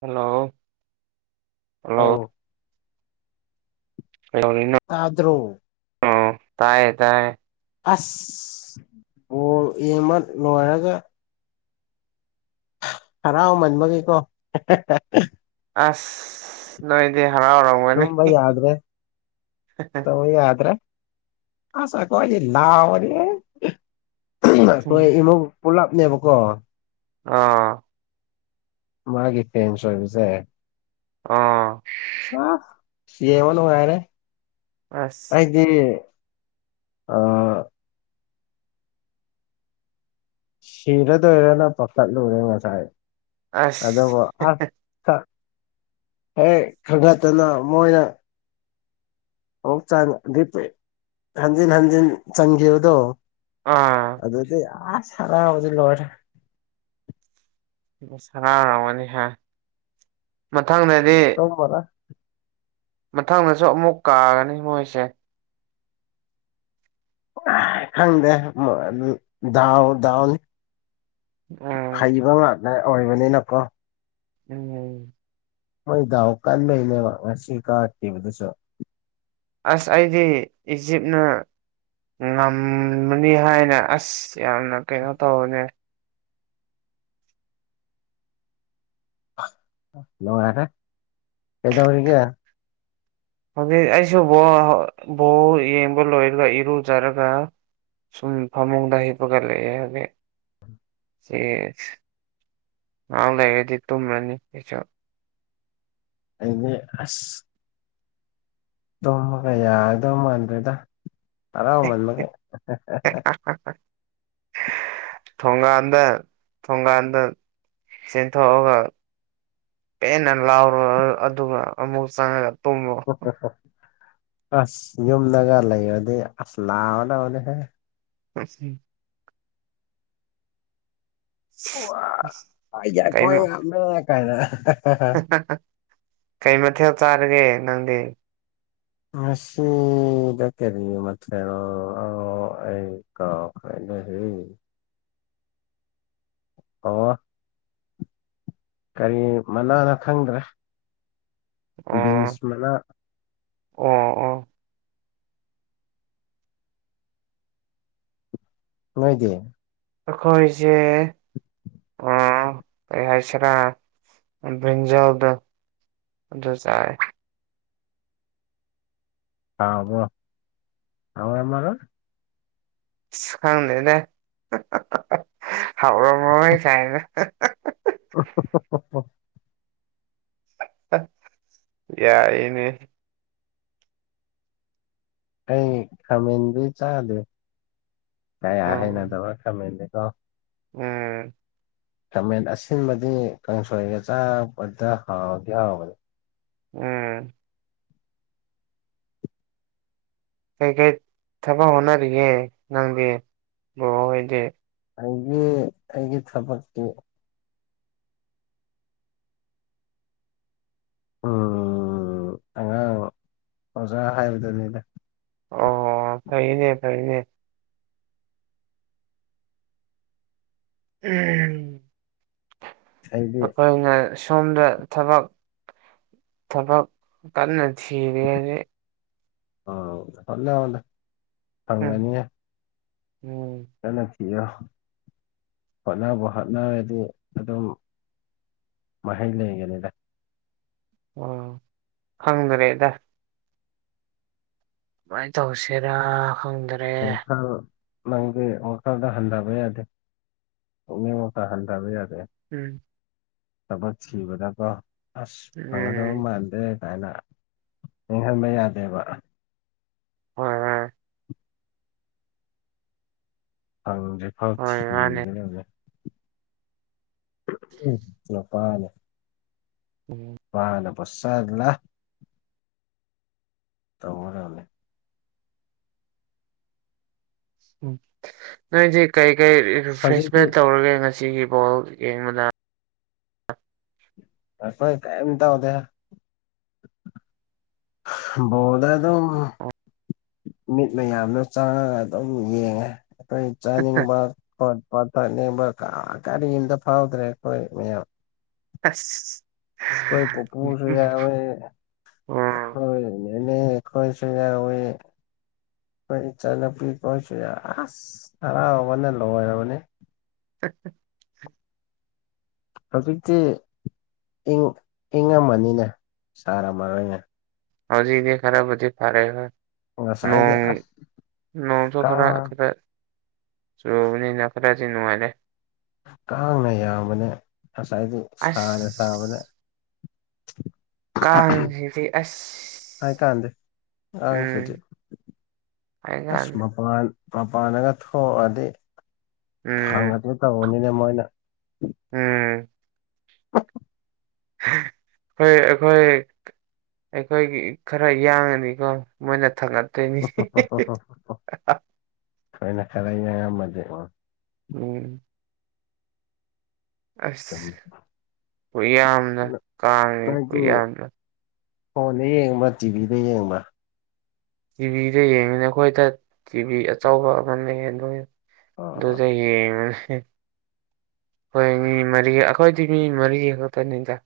hello hello ꯑꯧ ꯀꯩꯗꯧꯔꯤꯅꯣ ꯇꯥꯗ꯭ꯔꯣ ꯑꯣ ꯇꯥꯏꯌꯦ ꯇꯥꯏꯌꯦ ꯑꯁ ꯕꯣꯜ ꯌꯦꯃ ꯂꯣꯏꯔꯒ ꯍꯔꯥꯎ ꯃꯟꯕꯒꯤꯀꯣ ꯑꯁ ꯅꯣꯏꯗꯤ ꯍꯔꯥꯎꯔꯝ ꯇꯨꯝꯕ ꯌꯥꯗ꯭ꯔꯦ ꯇꯧ ꯌꯥꯗ꯭ꯔꯦ ꯑꯁ ꯑꯀꯣꯏꯗꯤ ꯂꯥꯎꯕꯅꯦꯍꯦ ꯑꯈꯣꯏ ꯏꯃꯨꯡ ꯄꯨꯂꯞꯅꯦꯕꯀꯣ ꯑꯥ ꯃꯥꯒꯤ ꯐꯦꯟꯁ ꯑꯣꯏꯕꯖꯦ ꯑꯥ [unintelligible] ꯌꯦꯡꯕ ꯅꯨꯡꯉꯥꯏꯔꯦ ꯑꯁ ꯑꯩꯗꯤ ꯑꯥ ꯁꯤꯔꯗꯣꯏꯔꯅ ꯄꯈꯠꯂꯨꯔꯦ ꯉꯁꯥꯏ ꯑꯁ ꯑꯗꯨꯕꯨ ꯑꯁ ꯑꯦ ꯈꯪꯒꯠꯇꯅ ꯃꯣꯏꯅ ꯑꯣ [unintelligible] ꯍꯟꯖꯤꯟ ꯍꯟꯖꯤꯟ ꯆꯪꯈꯤꯕꯗꯣ ꯑꯥ ꯑꯗꯨꯗꯤ ꯑꯁ ꯍꯔꯥꯎꯕꯗꯤ ꯂꯣꯏꯔꯦ ꯍꯔꯥꯎꯔꯥꯝꯒꯅꯤꯍꯦ ꯃꯊꯪꯗꯗꯤ ꯇꯨꯝꯃꯥꯔꯣꯏ ꯃꯊꯪꯗꯁꯨ ꯑꯃꯨꯛ ꯀꯥꯒꯅꯤ ꯃꯣꯏꯁꯦ ꯈꯪꯗꯦ ꯗꯥꯎ ꯗꯥꯎꯅꯤ ꯎꯝ ꯍꯩꯕ ꯉꯥꯛꯇ ꯑꯣꯏꯕꯅꯤꯅꯀꯣ ꯎꯝ ꯃꯣꯏ ꯗꯥꯎ ꯀꯥꯟꯕꯩꯅꯦꯕ ꯉꯁꯤ ꯀꯥꯈꯤꯕꯗꯨꯁꯨ ꯑꯁ ꯑꯩꯗꯤ ꯏꯖꯤꯞꯅ ꯉꯝꯃꯅꯤ ꯍꯥꯏꯅ ꯑꯁ ꯌꯥꯝꯅ ꯀꯩꯅꯣ ꯇꯧꯕꯅꯦ ꯅꯔꯦ ꯀꯗꯕꯒ ꯍꯧꯛ ꯑꯩꯁꯨ ꯕ ꯕꯣ ꯌꯦꯡꯕ ꯂꯣꯏꯔꯒ ꯏꯔꯨꯖꯔꯒ ꯁꯨꯝ ꯐꯃꯨꯡꯗ ꯍꯩꯄꯒꯂꯑꯦ ꯍꯥꯏꯒꯦ ꯁꯤ ꯅꯥꯡꯗ ꯍꯗꯤ ꯇꯨꯝ꯭ꯔꯅꯤꯁ ꯑꯗꯤ ꯑ ꯇꯨꯝꯃꯒ ꯌꯥꯒꯗꯧ ꯃꯥꯟꯗ꯭ꯔꯦꯗ ꯍꯔꯥꯎꯃꯟꯃꯒꯦ ꯍꯣꯏ ꯍꯣꯏ ꯊꯣꯡꯒꯥꯟꯗ ꯊꯣꯡꯒꯥꯟꯗ ꯆꯦꯟꯊꯣꯛꯑꯒ ꯄꯅꯂꯔ ꯑꯗꯨꯨꯛ ꯆ ꯑꯣ ꯑꯣ ꯍꯣ ꯑꯁ ꯌꯨꯝꯗꯒ ꯂꯩꯔꯗꯤ ꯑꯁ ꯂꯥꯎꯑꯣ ꯂꯅꯦꯍꯦ ꯐꯁ ꯑꯣ ꯌꯥ ꯀꯩ ꯃ ꯀꯃꯦ ꯀꯥꯏꯅ ꯀꯩ ꯃꯊꯦꯜ ꯆꯥꯔꯒꯦ ꯅꯪꯗꯤ ꯃꯁꯤꯗ ꯀꯦꯔꯤ ꯃꯊꯅꯣ ꯑ ꯑꯩ ꯀꯥꯎ ꯈꯥꯏꯅ ꯍꯌꯦ ꯑꯣ ꯀꯔꯤ ꯃꯅꯥꯅ ꯈꯪꯗ꯭ꯔꯦ ꯑꯣ ꯕꯤꯟꯁ ꯃꯅꯥ ꯑꯣ ꯑꯣ ꯂꯣꯏꯗꯤꯦ ꯑꯩꯈꯣꯏꯁꯦ ꯑꯣ ꯍꯥꯏꯁ꯭ꯔꯥ ꯟꯖꯕ ꯑꯗꯨꯖꯥ ꯍꯥꯎꯕ ꯍꯥꯎ ꯑꯃꯔ ꯁꯨꯈꯪꯗꯦꯅꯦ ꯍꯥꯎꯔꯝꯃꯣꯏ ꯀꯥꯏꯅ ꯎ ꯎ ꯌꯥꯏꯅꯦ ꯑꯩ ꯈꯥꯃꯦꯟꯗꯤ ꯆꯥꯗꯦ ꯀꯌꯥ ꯎꯝ ꯍꯩꯅꯗꯕ ꯈꯥꯃꯦꯟꯗꯤ ꯀꯣ ꯎꯝ ꯈꯥꯃꯦꯟ ꯑꯁꯤꯟꯕꯗꯤ ꯀꯥꯡꯁꯣꯏꯒ ꯆꯥꯄꯗ ꯍꯥꯎꯕꯗꯤ ꯍꯥꯎꯕꯅꯤ ꯎꯝ ꯀꯩꯀꯩ ꯊꯕꯛ ꯍꯣꯠꯅꯔꯤꯒꯦ ꯅꯪꯗꯤ ꯕꯕꯍꯣꯏꯗꯤ ꯑꯩꯒꯤꯦ ꯑꯩꯒꯤ ꯆꯄꯠꯠꯇꯦ ꯎꯝ ꯑꯉꯥꯡ ꯑꯣꯖꯥ ꯍꯥꯏꯕꯗꯨꯅꯤꯗ ꯑꯣ ꯊꯩꯅꯦ ꯇꯩꯅꯦ ꯎꯝ ꯑꯩꯗꯤ ꯑꯩꯈꯣꯏꯅ ꯁꯣꯝꯗ ꯊꯕꯛ ꯊꯕꯛ ꯀꯟꯅꯗꯤꯁꯤꯔꯦ ꯑꯣ ꯍꯣꯠꯅ ꯍꯗ ꯎꯝ ꯐꯪꯒꯅꯤꯌꯦ ꯎꯝ ꯀꯠꯅ ꯄꯤꯌꯣ ꯍꯣꯠꯅꯕ ꯍꯣꯠꯅꯔꯗꯤ ꯑꯗꯨꯝ ꯃ ꯃꯍꯩꯜ ꯌꯦꯡꯦꯅꯤꯗ ꯑꯣ ꯈꯪꯗꯔꯦꯗ ꯀꯃꯥꯏꯅ ꯇꯧꯁꯤꯔꯥ ꯈꯪꯗꯅ ꯄꯈ ꯅꯪꯗꯤ ꯋꯥꯜꯗ ꯍꯟꯊꯕ ꯌꯥꯗꯦ ꯄꯨꯛꯅꯤꯡ ꯋꯥꯈꯜ ꯍꯟꯊꯕ ꯌꯥꯗꯦ ꯎꯝ ꯊꯕꯛ ꯊꯕꯗꯀꯣ ꯑꯁ ꯐꯪꯒꯗꯕ ꯎꯝ ꯃꯥꯜ [unintelligible] ꯀꯥꯏꯅ ꯅꯤꯡꯍꯟꯕ ꯌꯥꯗꯦꯕ ꯍꯣꯏ ꯍꯣꯏ ꯐꯪꯗ꯭ꯔꯤꯐꯥꯎ ꯍꯣꯏ ꯃꯥꯅꯦ ꯊꯤꯒꯅ [unintelligible] [unintelligible] ꯎꯝ ꯅꯨꯄꯥꯅꯕꯨ ꯁꯂꯥ ꯇꯧꯒꯗꯕꯅꯤ ꯎꯝ ꯅꯣꯏꯁꯝ ꯀꯔꯤ ꯀꯔꯤ ꯍꯧꯖꯤꯛꯇꯤ ꯔꯤꯐ꯭ꯔꯦꯁꯃꯦꯟ ꯇꯧꯔꯒꯦ ꯉꯁꯤꯒꯤꯕꯣ [unintelligible] ꯑꯩꯈꯣꯏ ꯀꯥꯏꯝ ꯇꯥꯎꯗꯦ [unintelligible] ꯕꯜꯣꯗ ꯑꯗꯨꯝ ꯑꯣ ꯃꯤꯠ ꯃꯌꯥꯝꯗꯨ ꯆꯡꯉꯒ ꯑꯗꯨꯝ ꯌꯦꯡꯉꯦ ꯑꯩꯈꯣꯏ ꯆꯥꯅꯤꯡꯕ [unintelligible] ꯀꯔꯤꯝꯗ ꯐꯥꯎꯗ꯭ꯔꯦ ꯑꯩꯈꯣꯏ ꯃꯌꯥꯝ ꯑꯁ ꯀꯣꯏ ꯄꯨꯄꯨꯁꯨ ꯌꯥꯎꯏ ꯎꯝ ꯑꯩꯈꯣꯏ ꯅꯦꯅꯦꯈꯣꯏꯁꯨ ꯌꯥꯎꯏ ꯑꯩꯈꯣꯏ ꯏꯆꯥ ꯅꯨꯄꯤꯈꯣꯏꯁꯨ ꯌꯥ ꯑꯁ ꯍꯔꯥꯎꯕꯅ ꯂꯣꯏꯔꯕꯅꯤ [unintelligible] ꯍꯧꯖꯤꯛꯇꯤ ꯏꯪ ꯏꯪ ꯉꯝꯃꯅꯤꯅꯦ ꯁꯥꯔꯝꯃꯔꯣꯏꯅꯦ ꯍꯧꯖꯤꯛꯗꯤ ꯈꯔꯕꯨꯗꯤ ꯐꯔꯦ ꯍꯣꯏ ꯉꯁꯥꯏꯗꯤ ꯅꯣꯡ ꯑꯁ ꯅꯣꯡꯁꯨ ꯈꯔ ꯀꯥꯡ [unintelligible] ꯆꯨꯔꯕꯅꯤꯅ ꯈꯔꯗꯤ ꯅꯨꯡꯉꯥꯏꯔꯦ ꯀꯥꯡꯅ ꯌꯥꯝꯕꯅꯦ ꯉꯁꯥꯏꯗꯤ ꯁꯥꯅ ꯁꯥꯕꯅꯦ ꯑꯁ ꯀꯥꯡꯁꯤꯗꯤ ꯑꯁ ꯍꯥꯏ ꯀꯥꯟꯗꯦ ꯀꯥꯡꯁꯤꯗꯤ ꯎꯝ ꯑꯁ ꯍꯥꯏꯀꯥꯟꯗ ꯃꯄꯥꯟ ꯃꯄꯥꯟꯗꯒ ꯊꯣꯛꯑꯗꯤ ꯎꯝ ꯊꯥꯡꯍꯟꯒꯦ ꯇꯧꯕꯅꯤꯅꯦ ꯃꯣꯏꯅ ꯎꯝ [unintelligible] ꯈꯣꯏ ꯑꯩꯈꯣꯏ ꯑꯩꯈꯣꯏꯒꯤ ꯈꯔ ꯌꯥꯡꯉꯗꯤꯀꯣ ꯃꯣꯏꯅ ꯊꯛꯒꯛꯇꯣꯏꯅꯤ ꯈꯣꯏꯅ ꯈꯔ ꯌꯥꯡꯉꯝꯃꯗꯤ ꯑꯣ ꯎꯝ ꯑꯁ ꯆꯨꯝꯃꯦ ꯈꯨ ꯌꯥꯝꯗꯣ ꯀꯥꯡꯅꯦ ꯅꯣꯏꯗꯤ ꯇꯨꯌꯥꯝꯗꯣ ꯐꯣꯟꯗ ꯌꯦꯡꯕ꯭ꯔꯥ ꯇꯤꯚꯤꯗ ꯌꯦꯡꯕ꯭ꯔꯥ ꯇꯤꯚꯤꯗ ꯌꯦꯡꯉꯤꯅ ꯑꯩꯈꯣꯏꯗ ꯇꯤꯚꯤ ꯑꯆꯧꯕ ꯑꯃ ꯂꯩ ꯑꯗꯨ ꯑꯣ ꯑꯗꯨꯗ ꯌꯦꯡꯕꯅꯤ ꯑꯩꯈꯣꯏ ꯃꯤ ꯃꯔꯤ ꯑꯩꯈꯣꯏꯗꯤ ꯃꯤ ꯃꯔꯤ ꯈꯛꯇꯅꯤꯗ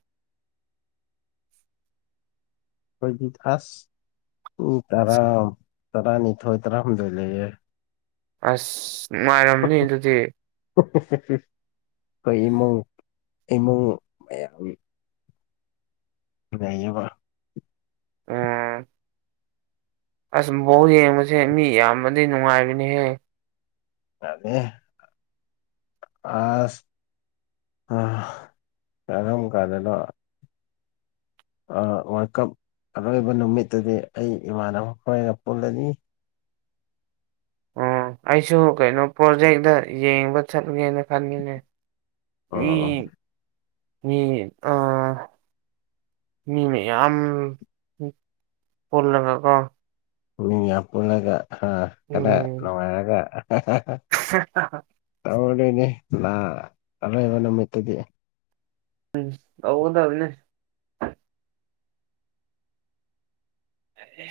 ꯑꯩꯈꯣꯏꯒꯤ ꯐꯥꯔꯥꯁ ꯃꯤ ꯇꯔꯥ ꯇꯔꯥꯅꯤꯊꯣꯏ ꯇꯔꯥꯍꯨꯝꯗꯣꯏ ꯂꯩꯌꯦ ꯑꯁ ꯅꯨꯉꯥꯏꯔꯝꯅꯤ ꯑꯗꯨꯗꯤ [unintelligible] ꯑꯩꯈꯣꯏ ꯏꯃꯨꯡ ꯏꯃꯨꯡ ꯃꯌꯥꯝ ꯂꯩꯏꯕ ꯎꯝ ꯑꯁ ꯕꯣꯜ ꯌꯦꯡꯕꯁꯦ ꯃꯤ ꯌꯥꯝꯃꯗꯤ ꯅꯨꯡꯉꯥꯏꯕꯅꯤꯍꯦ ꯌꯥꯗꯦꯍꯦ ꯑꯁ ꯑ ꯀꯔꯝ ꯀꯥꯟꯗꯅꯣ ꯑ ꯋꯥꯔꯜ ꯀꯞ ꯑꯔꯣꯏꯕ ꯅꯨꯃꯤꯠꯇꯗꯤ ꯑꯩ ꯏꯃꯥꯟꯅꯕ ꯈꯣꯏꯒ ꯄꯨꯜꯂꯅꯤ ꯎꯝ ꯑꯩꯁꯨ ꯀꯩꯅꯣ ꯄ꯭ꯔꯣꯖꯦꯛꯇ ꯌꯦꯡꯕ ꯆꯠꯂꯨꯒꯦꯅ ꯈꯟꯒꯦꯅ ꯈꯟꯂꯤꯅꯦ ꯃꯤ ꯑꯣ ꯃꯤ ꯑ ꯃꯤ ꯃꯌꯥꯝ ꯄꯨꯜꯂꯒꯀꯣ ꯃꯤ ꯌꯥꯝ ꯄꯨꯜꯂꯒ ꯍꯥ ꯈꯔ ꯎꯝ ꯅꯨꯡꯉꯥꯏꯔꯒ [unintelligible] [unintelligible] ꯇꯧꯔꯣꯏꯅꯦ ꯂ ꯑꯔꯣꯏꯕ ꯅꯨꯃꯤꯠꯇꯗꯤ ꯎꯝ ꯑꯗꯕꯅꯦ ꯑꯗꯨ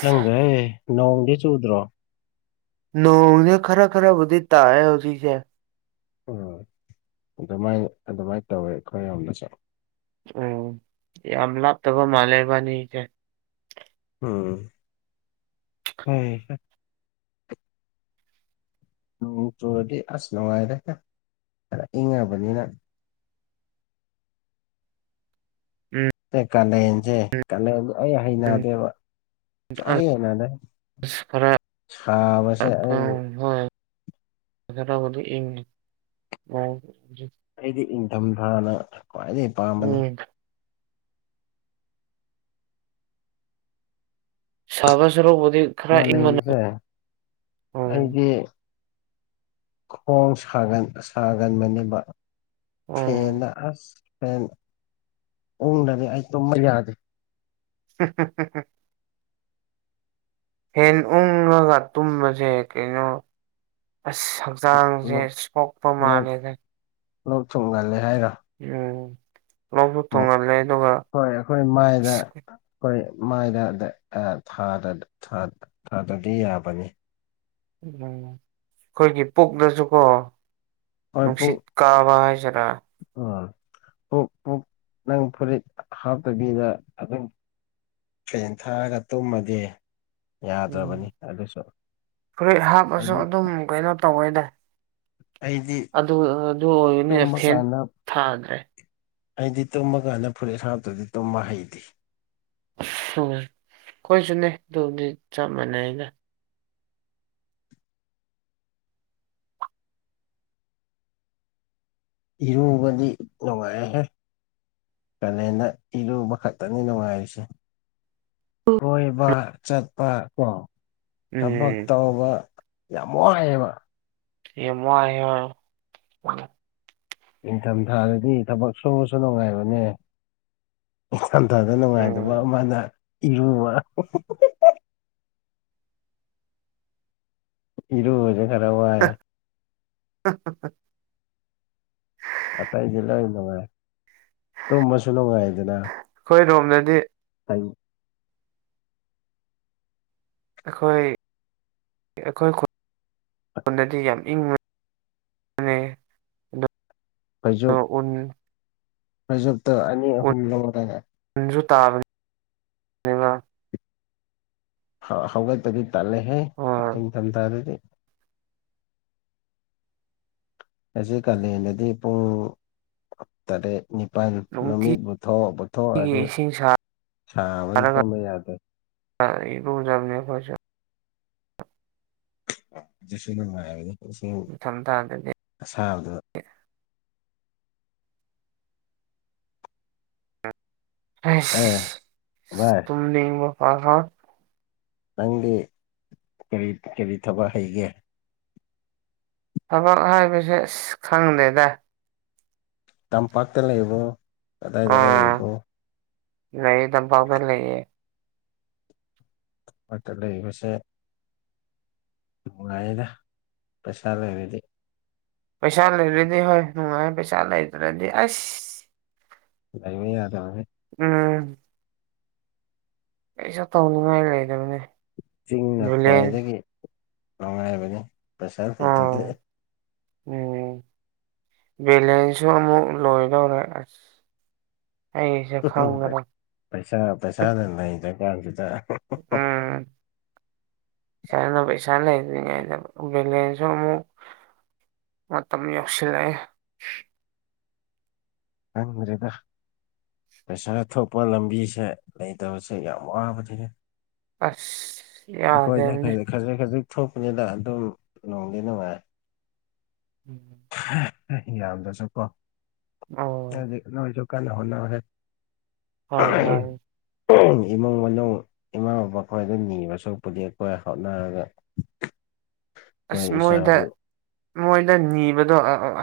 ꯆꯪꯗ꯭ꯔꯦ ꯅꯣꯡꯗꯤ ꯆꯨꯗ꯭ꯔꯣ ꯅꯣꯡꯅꯦ ꯈꯔ ꯈꯔꯤ ꯇꯥꯏ ꯍꯧꯖꯤꯁꯦ ꯎꯝ ꯑꯗꯨꯃꯥꯏꯅ ꯑꯗꯨꯃꯥꯏꯅ ꯇꯧꯋꯦ ꯑꯩꯈꯣꯏ ꯌꯗꯁꯨ ꯎꯝ ꯌꯥꯝꯂ ꯊꯕ ꯃꯥꯂꯦꯕꯅꯤ ꯀꯦ ꯎꯝ ꯍ ꯅꯣꯡ ꯆꯨꯔꯗꯤ ꯑꯁ ꯅꯨꯡꯉꯥꯏꯔꯦ ꯑꯗ ꯏꯪꯉꯕꯅꯤꯅ ꯎꯝ ꯇ ꯀꯥꯟ ꯂꯩꯦꯟꯁꯦ ꯀꯂ ꯑꯩ ꯍꯩꯅꯗꯦꯕ ꯍꯩꯅꯗ ꯑꯁ ꯈꯔ ꯁꯥꯕꯁꯦ ꯑꯩ ꯍꯣꯏ ꯀ ꯏ ꯑꯩꯗꯤ ꯏꯪꯊꯝꯊꯥꯅ ꯈ꯭ꯋꯥꯏꯗꯒꯤ ꯄꯥꯝꯕꯅꯤ ꯎꯝ ꯁꯥꯗ ꯁꯔꯨꯞ ꯃꯥꯂꯁꯦ ꯎꯝ ꯑꯩꯗꯤ ꯈꯣꯡ ꯁꯥꯒ ꯁꯥꯒꯟꯕꯅꯦꯕ ꯎꯝ ꯐꯦꯗ ꯑꯁ ꯐꯦꯟ ꯎꯪꯗꯗꯤ ꯑꯩ ꯇꯨꯝꯕ ꯌꯥꯗꯦ ꯍ ꯍ ꯍ ꯍꯦꯟ ꯎꯉꯒ ꯇꯨꯝꯕꯁꯦ ꯀꯩꯅꯣ ꯑꯁ ꯆꯥꯡꯁꯦ ꯂꯣꯛ ꯁꯣꯛꯄ ꯂꯣꯛ ꯃꯥꯅꯦꯗ ꯂꯣꯛ ꯊꯨꯡ ꯉꯜꯂꯦ ꯍꯥꯏꯔꯣ ꯎꯝ ꯂꯣꯛꯁꯨ ꯊꯨꯡꯍꯜꯂꯦ ꯑꯗꯨꯒ ꯍꯣꯏ ꯑꯩꯈꯣꯏ ꯃꯥꯏꯗ ꯑꯩꯈꯣꯏ ꯃꯥꯏꯗ ꯊꯥꯗꯗꯤ ꯌꯥꯕꯅꯤ ꯎꯝ ꯑꯩꯈꯣꯏꯒꯤ ꯄꯨꯛꯗꯁꯨ ꯀꯣ ꯍꯣꯏ ꯄꯨꯡ ꯅꯨꯡꯁꯤꯠ ꯀꯥꯕ ꯍꯥꯏꯁꯤꯔꯥ ꯎꯝ ꯑꯣꯛ ꯄꯨ ꯅꯪ ꯐꯨꯔꯤꯠ ꯍꯥꯞꯇꯕꯤꯗ ꯑꯗꯨꯝ ꯐꯦꯟ ꯊꯥꯔꯒ ꯇꯨꯝꯃꯗꯤ ꯎꯝ ꯌꯥꯗ꯭ꯔꯕꯅꯤ ꯑꯗꯨꯁꯨ ꯐꯨꯔꯤꯠ ꯍꯥꯞꯄꯁꯨ ꯍꯥꯏꯗꯤ ꯑꯗꯨꯝ ꯀꯩꯅꯣ ꯇꯧꯋꯦꯗ ꯑꯩꯗꯤ ꯑꯗꯨ ꯑꯗꯨ ꯑꯣꯏꯅꯤꯅ ꯇꯨꯝꯕ ꯐꯦꯟ ꯀꯥꯟꯗ ꯊꯥꯗ꯭ꯔꯦ ꯑꯩꯗꯤ ꯇꯨꯝꯃꯀꯥꯟꯗ ꯐꯨꯔꯤꯠ ꯍꯥꯔꯞꯇꯗꯤ ꯇꯨꯝꯕ ꯍꯩꯇꯦ ꯍ ꯑꯩꯏꯁꯨꯅꯦ ꯑꯗꯨꯝꯗꯤ ꯆꯞ ꯃꯥꯟꯅꯩ ꯑꯩꯅ ꯍꯔꯣꯕꯗꯤ ꯂꯉ ꯍꯥꯏ ꯀꯂꯅ ꯏꯔꯨꯕ ꯈꯛꯇꯅꯤ ꯅꯨꯡꯉꯥꯏꯔꯤꯁꯦ ꯀꯣꯏꯕ ꯆꯠꯄ ꯀꯣ ꯊꯕꯛ ꯎꯝ ꯇꯧꯕ ꯌꯥꯝ ꯋꯥꯉꯑꯦꯕ ꯏ ꯃꯣꯏ ꯑ ꯑ ꯅꯤꯡꯊꯝꯊꯥꯗꯗꯤ ꯊꯕꯛ ꯁꯨꯉꯁꯨ ꯅꯨꯡꯉꯥꯏꯕꯅꯦ ꯊꯟꯊꯥꯗ ꯅꯨꯡꯉꯥꯏꯇꯕ ꯎꯝ ꯃꯥꯅ ꯏꯔꯨꯕ ꯏꯔꯁ ꯈꯔ ꯋꯥꯏ ꯍ ꯍ ꯍ [unintelligible] ꯑꯇꯩꯁꯦ ꯂꯣꯏ ꯅꯨꯡꯉꯥꯏ ꯇꯨꯝꯃꯁꯨ ꯅꯨꯡꯉꯥꯏꯗꯅ ꯑꯩꯈꯣꯏ ꯔꯣꯝꯗꯗꯤ ꯍꯥꯏ ꯑꯩꯈꯣꯏ ꯑꯩꯈꯣꯏꯣꯟꯗꯗꯤ ꯌꯥꯝ ꯏꯪꯕ ꯑꯩꯈꯣꯏꯁꯨ ꯑꯣꯟ ꯐꯖꯨꯞꯇꯣ ꯑꯅꯤ ꯑꯍꯨꯝ ꯂꯧꯔꯦ ꯟꯁꯨ ꯇꯥꯕꯅꯤꯕ [inaudible] ꯍꯧꯒꯠꯕꯗꯤ ꯇꯜꯂꯦꯍꯦ ꯍꯣꯏ ꯅꯤꯡꯊꯝꯊꯥꯗꯗꯤ ꯍꯧꯖꯤꯛ ꯀꯥꯂꯦꯟꯗꯗꯤ ꯄꯨꯡ ꯇꯔꯦꯠ ꯅꯤꯄꯜ ꯅꯨꯡꯇꯤꯒꯤ ꯅꯨꯃꯤꯠꯊꯣꯛ ꯄꯨꯊꯣꯛꯑꯗꯤ ꯏꯁꯤꯡ ꯁꯥꯕꯅ ꯇꯝꯕ ꯌꯥꯗꯦ ꯑ ꯏꯕꯨꯖꯝꯅꯤ ꯈꯣꯏꯖ [inaudible] ꯁꯨ ꯅꯨꯡꯉꯥꯏꯕꯗ ꯁ ꯅꯤꯡꯊꯝꯊꯥꯗꯗꯤ ꯑꯁꯥꯕꯗꯣ ꯑꯦ ꯁ ꯚꯥꯏ ꯇꯨꯅꯤꯕ ꯍꯥꯥ ꯍꯥ [inaudible] ꯅꯪꯗꯤ ꯀꯔꯤ ꯀꯔꯤ ꯊꯕꯛ ꯍꯩꯒꯦ ꯊꯕꯛ ꯍꯥꯏꯕꯁꯦ ꯑꯁ ꯈꯪꯗꯦꯗ ꯇꯝꯄꯥꯛꯇ ꯂꯩꯕꯣ ꯀꯗꯥꯏꯗꯗ ꯑꯥ ꯂꯩꯕꯣ ꯂꯩꯌꯦ ꯇꯝꯄꯥꯎꯗ ꯂꯩꯌꯦ ꯇꯥꯝꯄꯥꯛꯇ ꯂꯩꯕꯁꯦ ꯅꯨꯡꯉꯥꯏꯗ ꯄꯩꯁꯥ ꯂꯩꯔꯗꯤ ꯄꯩꯁꯥ ꯂꯩꯔꯗꯤ ꯍꯣꯏ ꯅꯨꯡꯉꯥꯏ ꯄꯩꯁꯥ ꯂꯩꯇ꯭ꯔꯗꯤ ꯑꯁ ꯂꯩꯕ ꯌꯥꯗꯕꯅꯤ ꯎꯝ ꯀꯩꯁꯨ ꯇꯧꯅꯤꯡꯉꯥꯏ ꯂꯩꯗꯕꯅꯦ ꯆꯤꯡꯅ ꯕꯦꯂꯦꯟꯁ ꯈ꯭ꯋꯥꯏꯗꯒꯤ ꯅꯨꯡꯉꯥꯏꯕꯅꯤ ꯄꯩꯁꯥ ꯂꯩꯇꯔꯗꯤ ꯑꯥ ꯎꯝ ꯕꯦꯂꯦꯁ ꯁꯨ ꯑꯃꯨꯛ ꯂꯣꯏꯗꯧꯔꯦ ꯑꯩꯁꯦ ꯈꯪꯗꯔꯦ ꯄꯩꯁꯥ ꯄꯩꯁꯥꯅ ꯅꯩꯔꯀꯥꯟꯁꯤꯗ ꯎꯝ ꯄꯩꯁꯥꯅ ꯄꯩꯁꯥ ꯂꯩꯗ꯭ꯔꯤꯉꯩꯗ ꯕꯦꯂꯦꯟꯁꯁꯨ ꯑꯃꯨꯛ ꯃꯇꯝ ꯌꯧꯁꯤꯜꯂꯛꯑꯦ ꯈꯪꯗꯔꯦꯗ ꯄꯩꯁꯥ ꯊꯣꯛꯄ ꯂꯝꯕꯤꯁꯦ ꯂꯩꯇꯕꯁꯦ ꯌꯥꯝ ꯋꯥꯕꯅꯤꯅꯦ ꯑꯁ ꯑꯩꯈꯣꯏꯅ ꯌꯥꯗꯕꯅꯤ ꯈꯖꯤꯛ ꯈꯖꯤꯛ ꯊꯣꯛꯄꯅꯤꯅ ꯑꯗꯨꯝ ꯅꯣꯡꯗꯤ ꯅꯨꯡꯉꯥꯏ ꯎꯝꯝ ꯌꯥꯝꯗ꯭ꯔꯥꯁꯨꯀꯣ ꯑꯣ ꯍꯥꯏꯗꯤ ꯅꯣꯏꯁꯨ ꯀꯟꯅ ꯍꯣꯠꯅꯧ ꯍꯦ ꯍꯣꯏ ꯍꯣꯏ ꯏꯃꯨꯡ ꯃꯅꯨꯡ ꯏꯃꯥ ꯕꯕꯥ ꯈꯣꯏꯗ ꯅꯤꯕꯁꯨꯔꯧꯛꯕꯨꯗꯤ ꯑꯩꯈꯣꯏꯅ ꯍꯣꯠꯅꯔꯒ ꯑꯩꯈꯣꯏ ꯑꯁ ꯃꯣꯏꯗ ꯏꯁꯥꯒꯤ ꯃꯣꯏꯗ ꯅꯤꯕꯗꯣ ꯑ